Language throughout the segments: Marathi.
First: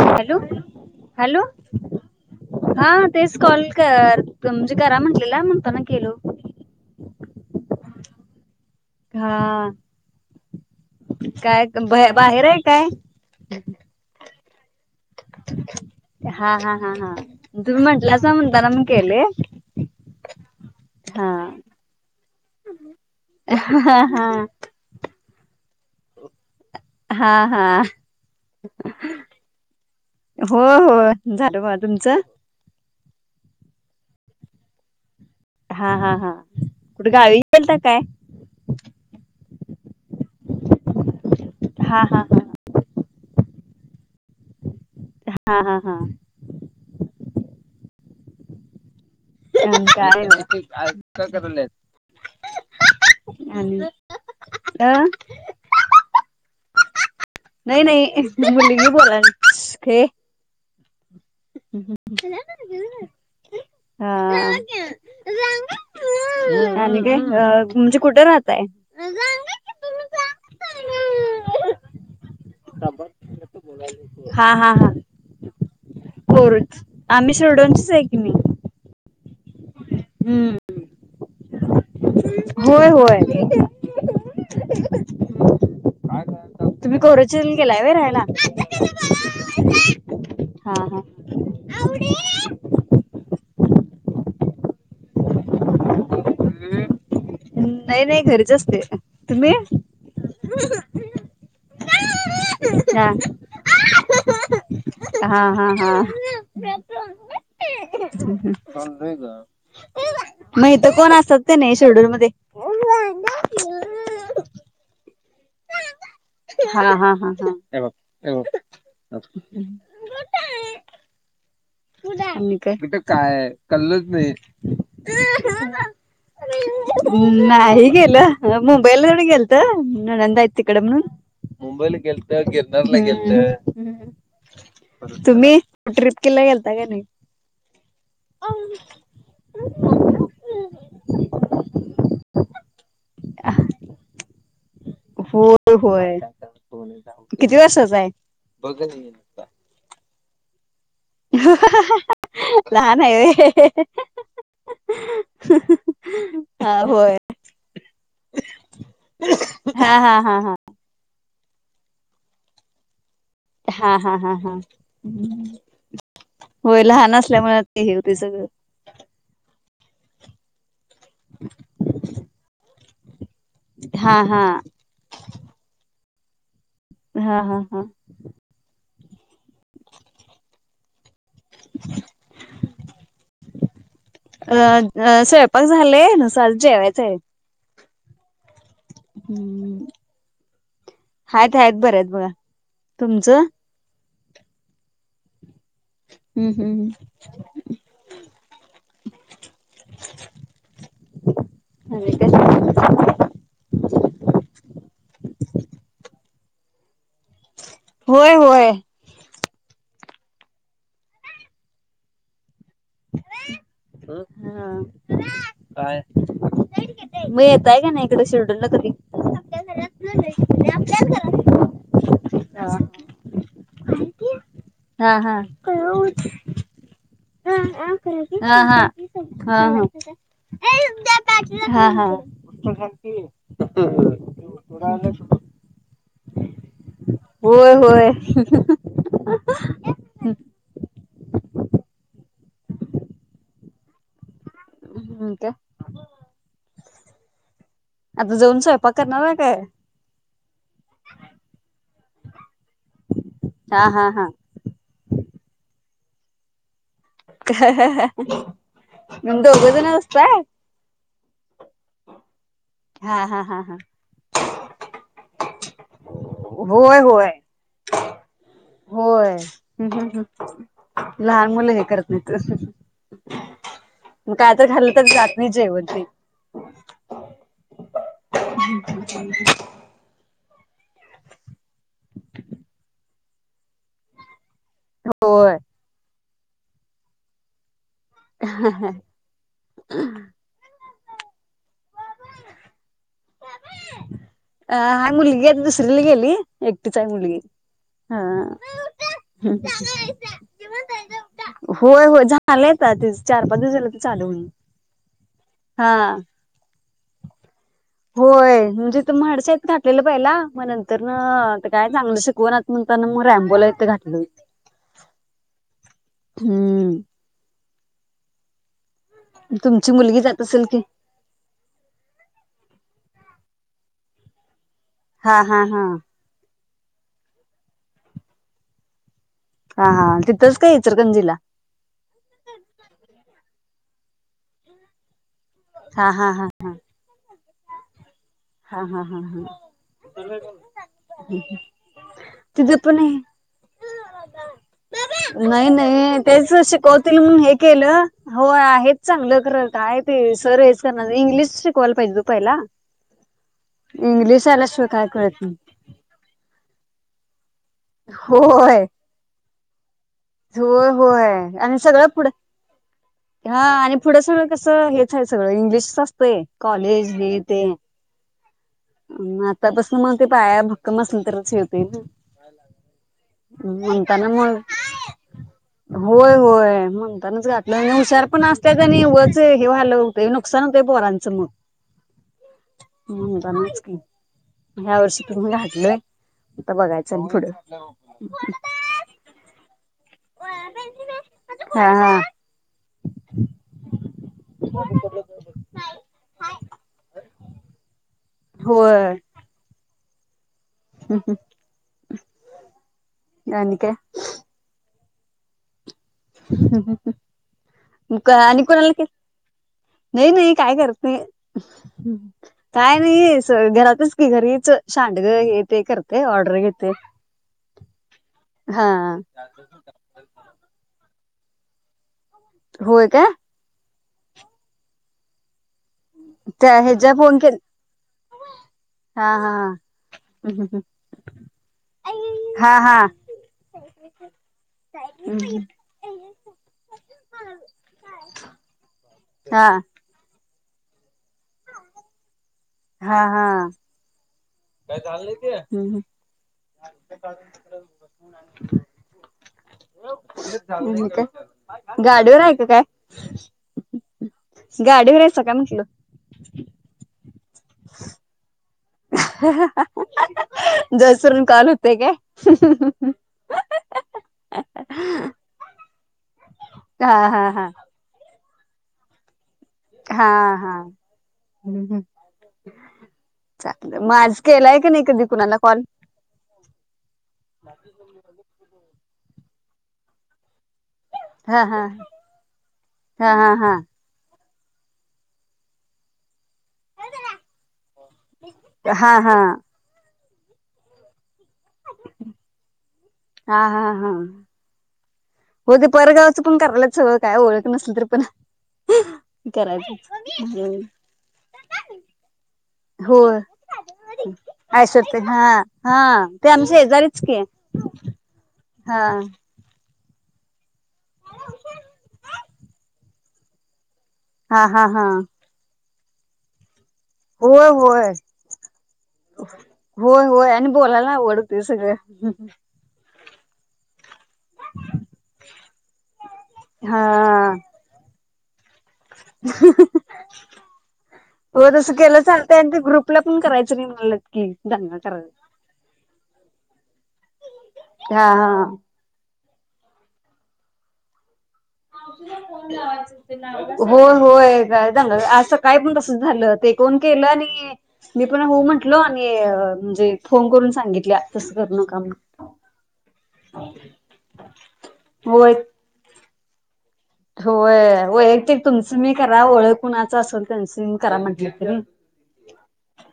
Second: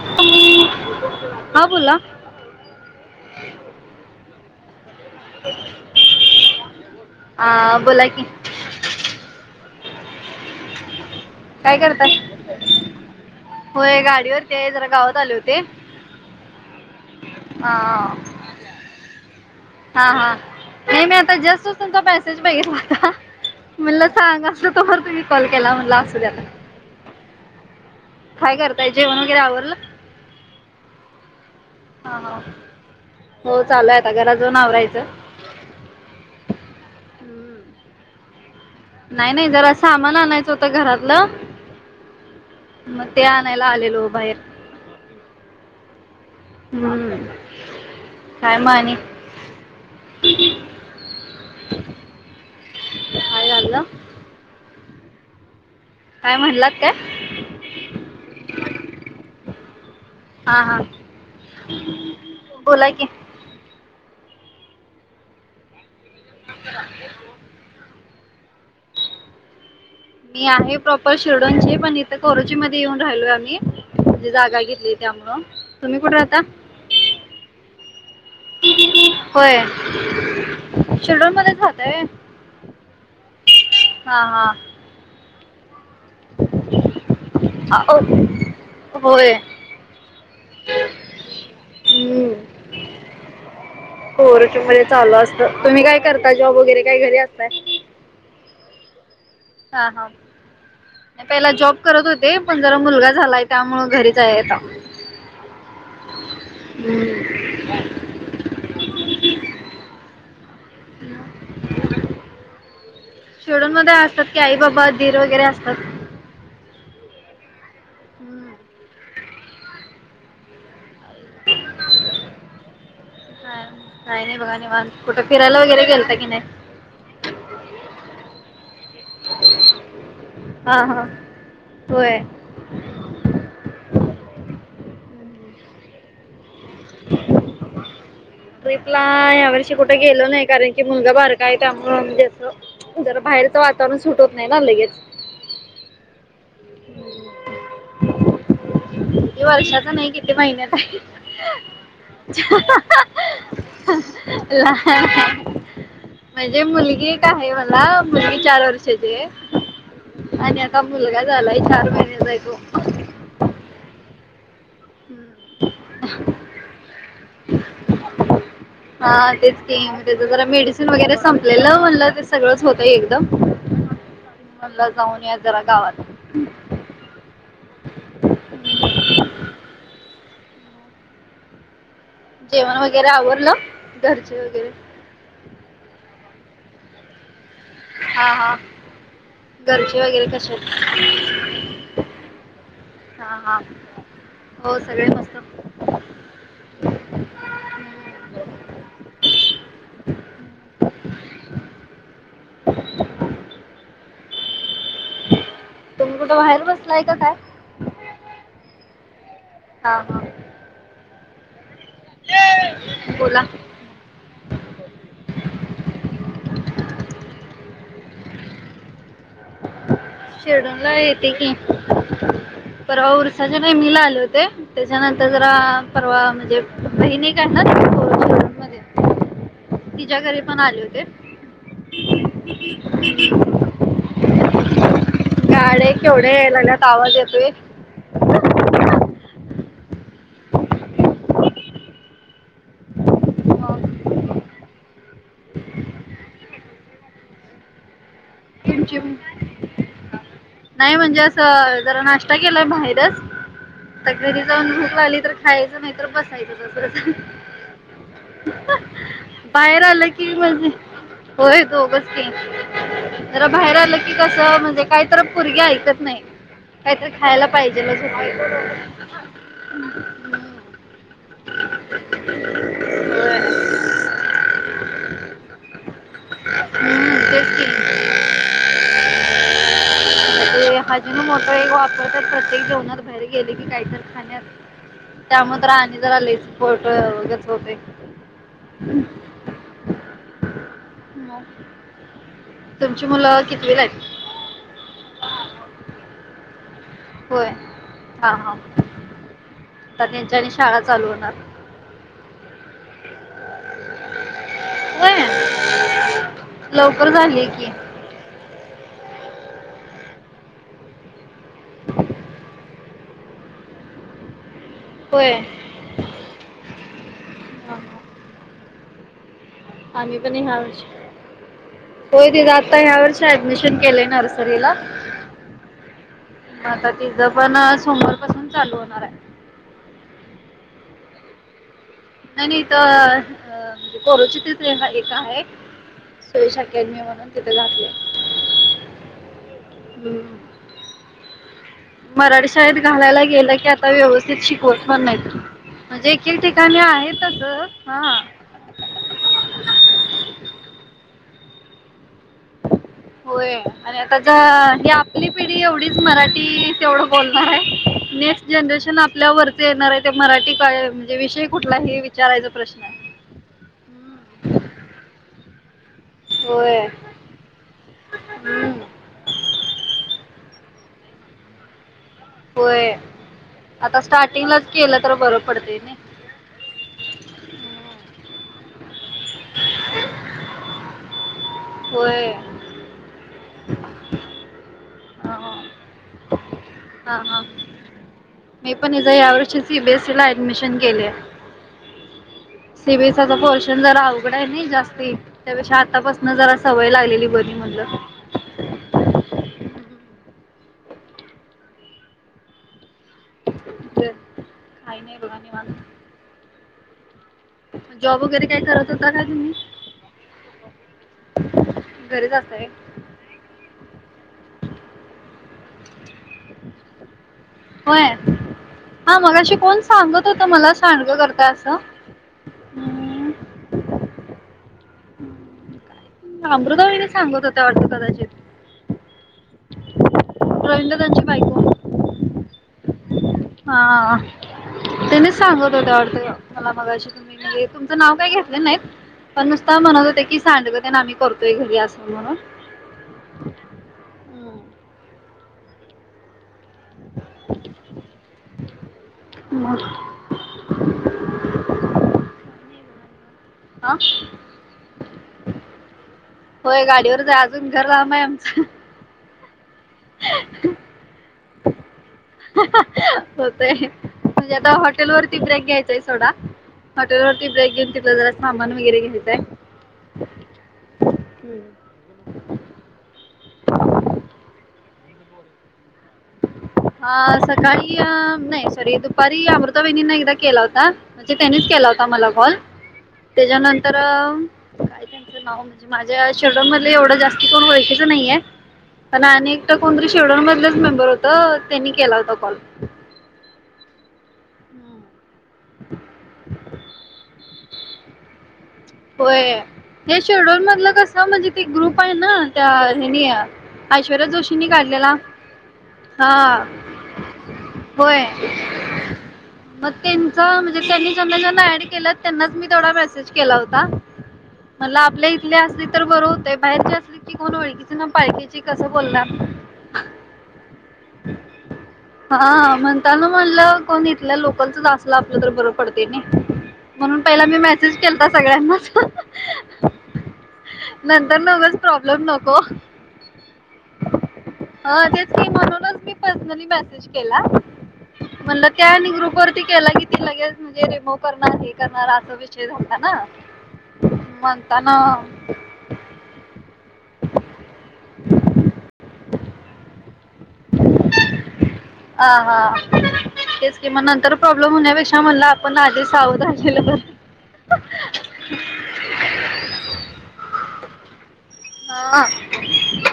हॅलो हॅलो हा बोला हा तेच कॉल कर [unintelligible] करा म्हटलेला म्हणतान केलो. आ, [inaudible] हा. काय बा बाहेर आहे काय? होय गाडीवर ते जरा गावात आले होते हा हा हा हा आ, तुम्ही म्हंटल्यासा म्हणताना मग केले. हा हा नाही मी हा आता जस्ट तुमचा मेसेज बघितला होता हा म्हणल सांग हा असल तो तुम्ही कॉल केला म्हणला असू दया आता हा हा. काय करताय जेवण वगैरे आवरलं? हो हो झालं. वा हा तुमचं. हा हो चालय आता घरा जाऊन आवरायचं. हा हा हा कुठ गावी हम्म. गेलता काय? नाही, नाही जरा सामान आणायचं होत घरातलं, हा हा मग ते आ नायला आलेलो बाहेर. हा हा हा! हूं काय म आणि. आणि काय नाय काय [unintelligible] आणि. झालं अ. काय म्हणलात काय नाही, नाही मुलगी बोलल्या. हा हा [unintelligible] हा. बोला की [unintelligible] अ आणि काय हं [unintelligible] म्हणजे कुठ राहताय? मी आहे प्रॉपर शिरडोनची, पण इथं कोरोचीमध्ये येऊन राहिलय आमी. मंजे जागा घेतली त्यामुळ. कोरज आम्ही शिरडूनच. चाय की मी. होय! हूं! शिरढोण मध्येच राहातय. होय होय. तुम्ही करोचन हा गेलाय होय अ, ओ, राहायला होय [unintelligible] हा हा! कोरुचनं मध्ये चालू असतं, तुम्ही काय करता जॉब वगैरे काय घरी असताय. नाही नाही घरीच असते. तुम्ही? हा हा पहिला जॉब करत होते ते पण जरा हा मुलगा झालाय त्यामुळं घरीच आहे, आता हूं. हा हा हा. [inaudible] म इथं कोण असतात का नाही शिरडून मध्ये. [unintelligible] शीरडून मध्ये असतात की, आई बाबा दीर. वगैरे असतात. हा हा हा हा! हम्म. [unintelligible] [unintelligible] तू का काय कल्लंच काय नाही बघा निवांत कुठं फिरायला वगैरे गेलता की नाही नाही गेलं ह म मुंबईल गेलत नंद यती तिकडे हा म्हणून हा मुंबईल होय गेत गिरन गेत तुम्ही ट्र्रीप केला गेल तग नाही ट्र्रीपला या वर्षी कुठे गेलो नाही कारण कि मुलगा बारका आहे त्यामु जसं जरा बाहेरचं वातावरण सुटत नाही ना लगेच होय होय किती वर्षचा आहे बघ क वर्षाच नाही किती महिन्यात आहे लहान आहे व्हय म्हणजे हा मुलगी होय एक आहे मला मुलगी चार वर्षाची हा हा हा हा आणि आता मुलगा झालाय चार महिन्याचा आहे तो हा हा हा हा [unintelligible] होय लहान असल्यामुळे ते हे होते सगळं हा तेच जराड वगैरे संपलेलं म्हणलं तर सगळंच ते हा हा ला जाऊन या जरा गावात हम् हा हा हा [unintelligible] ह जेवण वगैरे आवरडलं घरचे वगैरे सलजेवथ हा हा हम्म घरचे वगैरे कसे आहेत आहेतात आहेतच बर आहेत बघा हा तुमचं हा हो सगळे मस्त हम्म हम्म अ तुम्ही कुठं बाहेर बसलाय का काय होय होय हा हा अ हा मी येतय का नाहीड शेवडून ना तरी छेडून लाय ते की पर हा होर सज का मिला आले होते त्याच्यानंतर हा. जरा परवा म्हणजे महिने काय हा ना हा हा मध्ये हा. तिच्या घरी पण आले होते हा हा गा केवढ्या होय होय हम् [inaudible] मग आणि काय आता जाऊन स्वयंपाक करणार आहे काय? नाही म्हणजे असं जरा नाश्ता केलाय बाहेरच हा हा आ हा घरी जाऊन भूक लाली तर खायचं नाही तर बसायचं तसंच बाहेर दोघेजण आलं की असताय म्हणजे होय दोघच की हा हा जरा हा हा बाहेर आलं की कसं म्हणजे काय तर होय होय पाहिजेलच होते होय लहान मुलं हे करत नाही मग काय तर खाल्लं तर जात मी जेवण तेच की [unintelligible] ते अजून मोठ एक वापर तर प्रत्येक जेवनात बाहेर गेले की काहीत खाण्यात होय. त्यामुळे तर आणि जरा फोटो वगंच होते हा हा ह तुमची मुलं किती [unintelligible] हाय मुलगी दुसरीला गेली एकटीचा मुलगी होय हा हा ह आता त्यांच्या आणि शाळा चालू होणार होय हो चाले चार पाच दिवस झाला तर चालू होईल होय लो बर झाली की जिथ म्हडसा आहेतेत खाटलेलं पहिला मग नंतर ना काय चांगलं शिकवा ना म्हणताना मग रमबोला इथे घातलं हो होय हम्म हा हा तुमची आम्ही मुलगी पण जात असेल की यावर्षी होय त्याचा आता यावर्षी ऍडमिशन केलंय नर्सरीला. हा हा हा आता तिथं पण सोमवार पासून चालू होणार आहे. हा हा तिथंच काय इचरकंजीला. नाही नाही, तर अ करुचितच एक आहे. हा हा हा सुयश हा अकॅडमी म्हणून, तिथे घातले. हा हा हा हा हम्म. हम्म. मराठी तिथ शाळेत पण आहे. घालायला गेलं की आता व्यवस्थित शिकवत पण नाहीत. नाही म्हणजे नाही एक एक तेच ठिकाणी आहे शिकवतील म्हणून हे तसं केलं हा. होय आहेत चांगलं खर काय ते सर हेच मग इंग्लिश शिकवला पाहिजे ग पहिला. होय आणि आता इंग्लिश ज आल्याशिवाय ही काय आपली कळत नाही. पिढी एवढीच मराठी तेवढं बोलणार आहे. नेक्स्ट होय. जनरेशन आपल्यावर देणार [unintelligible] होय होय, आणि सगळं पुढं विचारायचा प्रश्न आहे. हा आणि पुढं सगळं कस हेच आहे सगळं विश [unintelligible] [unintelligible] होय. कॉलेज हे ते. हम्म. कम असल तरच हे होतंय ना. होय. आता म्हणताना म स्टार्टिंगलाच केलं तर बरं पडते नाही होय होय, म्हणतानाच घातलं आणि हुशार पण अस त्यात [unintelligible] हे [unintelligible] नुकसान होतंय. पोरांचं मग. होय. [unintelligible] ह्या वर्षी [unintelligible] हां घातलोय. आता हां बघायचं हां पुढं. ऍडमिशन केलंय. हा हा सी बी [unintelligible] पोर्शन जरा अवघड आहे ना जास्ती त्यापेक्षा आतापासून जरा सवय लागलेली बरी म्हणलं. होय. हम् हम. आणि काय? काय नाही बघा निवांत. हम जॉब हम. वगैरे काय आणि कोणाला करत के होता का तुम्ही नाही नाही काय करत नाही‌. घरीच असताय काय नाही घरातच की घरीच शांडग हे ते कर. होय, हा मगाशी कोण सांगत होत मला सांडग कर [unintelligible] होय काय? त्या अमृता वहिनी हच्या फोन सांगत के, होत्या वाटतं हा हा. हम्म, हम्म, हम्म. रवींदादा ची बायको. हा हा हा त्यांनीच हम्म, सांगत होत्या वाटतं मला मगाशी [unintelligible] तुमच नाव काय घेतले नाहीत पण हा नुसता म्हणत होते की सांडग तेन आम्ही करतोय घरी अस म्हणून. हा हा काय चाल नाही ते मग का गाडीवर आहेय का काय हा गाडीवर याचं काय म्हटलं जंगर लाम आहे आमचं ह जोसरून कॉल होते का होतंय. सोडटेलट ब्रेक गनला हा मनवी घर घ होेत आहे हा हा गलं मग आज केलाय क नाही कधी कुणाला कॉल ह सकाळी अ नाही सरी तरी अमृतणींना एकदा केला होता म्हणजे हा त्यानीच हा केला होता मला कॉल हा हा हा त्याच्यानंतर काय त्यांचं नाव म्हणजे माझ्या श म एवढं जास्त कोण वळखच नाहीये हा प हा अनेकट कोरी शेवडमधलेच मेंबर होत त्यांनी केला होता कॉल हा हा हा होग ते परगावचं पण करायलाच हं काय नसल तर पण होय हे शेड्यल मधलं करायचं कस म्हणजे ते ग्रुप आहे ना त्या हो हनी ऐश्वर्या जोशीनी ऐश्वर्या काढलेला ताई हा हा ते आमच्या शेजारीच की होय हा म त्यांचा म्हणजे त्यांनी जना जना ऍड केला त्यांनाच मी तेथोडा मेसेज केला होता का हा हा मला हा आपल्या इथले अस बरं होतंय बाहेर होय होय बोलणार. होय होय आणि बोलायला ना आवडते सगळ तलमनला कोण लोकलचलं आपलं तर बरं पडते हा म्हणून पहिला मी मेसेज के कळ ना नंतर हो नच तसं केलं प्रॉब्लेम नको चालतंय आणि ते ग्रुपला पण करायचं नाही म्हणलं की दंगा ह तेच करायला म्हणूनच मी पर्सनली मेसेज केला हा म्हण हा त्या ग्रुप गी ती लगेे रिमोव हे करणारा असा विषय झालता ना होय होय का म्हणताना सांगा आज सकाळी पण तस झालं ते कोण केलं आणि मी पण हो म्हंटल आणि जे फोन करून सांगितल्या तसं करू नका म्हणून अं हा तेच कि म नंतर प्रॉब्लेम होण्यापेक्षा म्हणलं होय आपण आधीच, सावध राहिलेलं बरं. होय वैयक्तिक ते तुमचं तुम्ही करा ओळखीचे कुणाच असेल त्यांचं मग करा म्हटलं हा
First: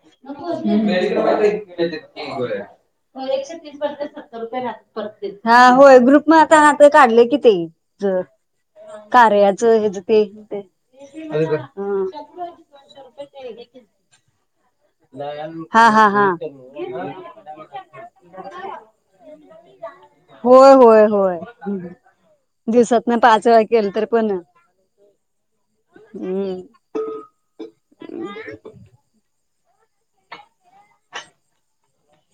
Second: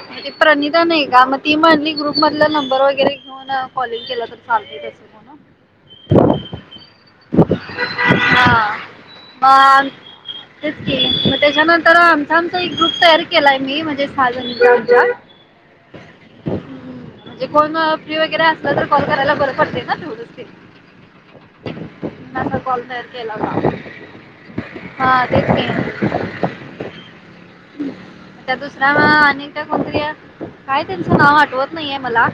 मग ती प्रणिता नाही का मग ती म्हणली ग्रुप मधला नंबर वगैरे घेऊन कॉलिंग केला तर चालते तसं म्हणून होय ग्रुप मध्ये आता काढले कि ते हा कार्याचं मग हेच ते ते. तेच की मग त्याच्यानंतर हं. आमचा आमचा एक ग्रुप तयार केला केलाय मी म्हणजे [unintelligible] हा हा हा म्हणजे कोण फ्री वगैरे असलं तर कॉल करायला बरं पडते ना तेवढंच ते होय होय होय असा कॉल तयार दिवसातन केला पाच वेळा होता केलं तर पण हा तेच की हम्. दुसरा अनेकदा कोणतरी काय त्यांचं नाव आठवत नाहीये मला,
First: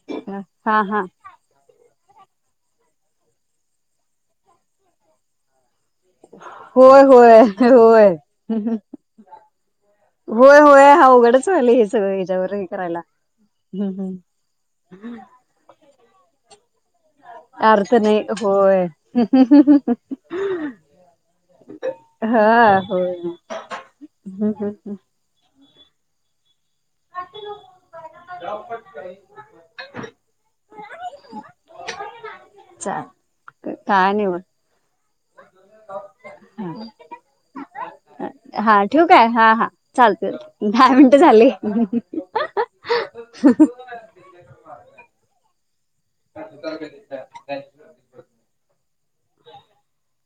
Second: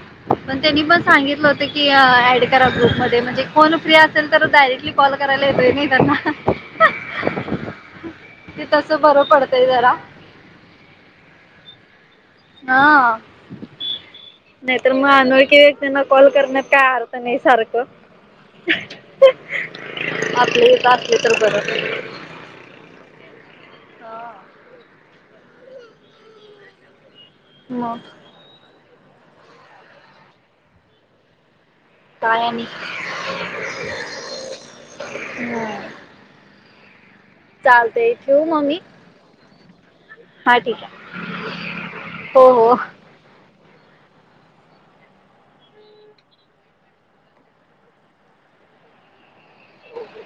पण हा त्यांनी पण हा सांगितलं होतं की ऍड करा ग्रुप मध्ये म्हणजे कोण फ्री असेल तर डायरेक्टली कॉल करायला येतोय त्यांना होय होय होय ते तसं बरं पडतंय जरा होय होय हवं बरं झालं हे हच्यावर हे करायला हा त्यांना कॉल करण्या अर्थ नाही होय आपले इथं असले तर बरं. हा होय ना हू हम्म हम्म मग [inaudible] काय अनिक चाल काय नाही मग हं हा ठेवू काय हा हा चालतंय हा ठीक दहा आहे. मिनिट झाले. हो हो. [inaudible] [inaudible] ओके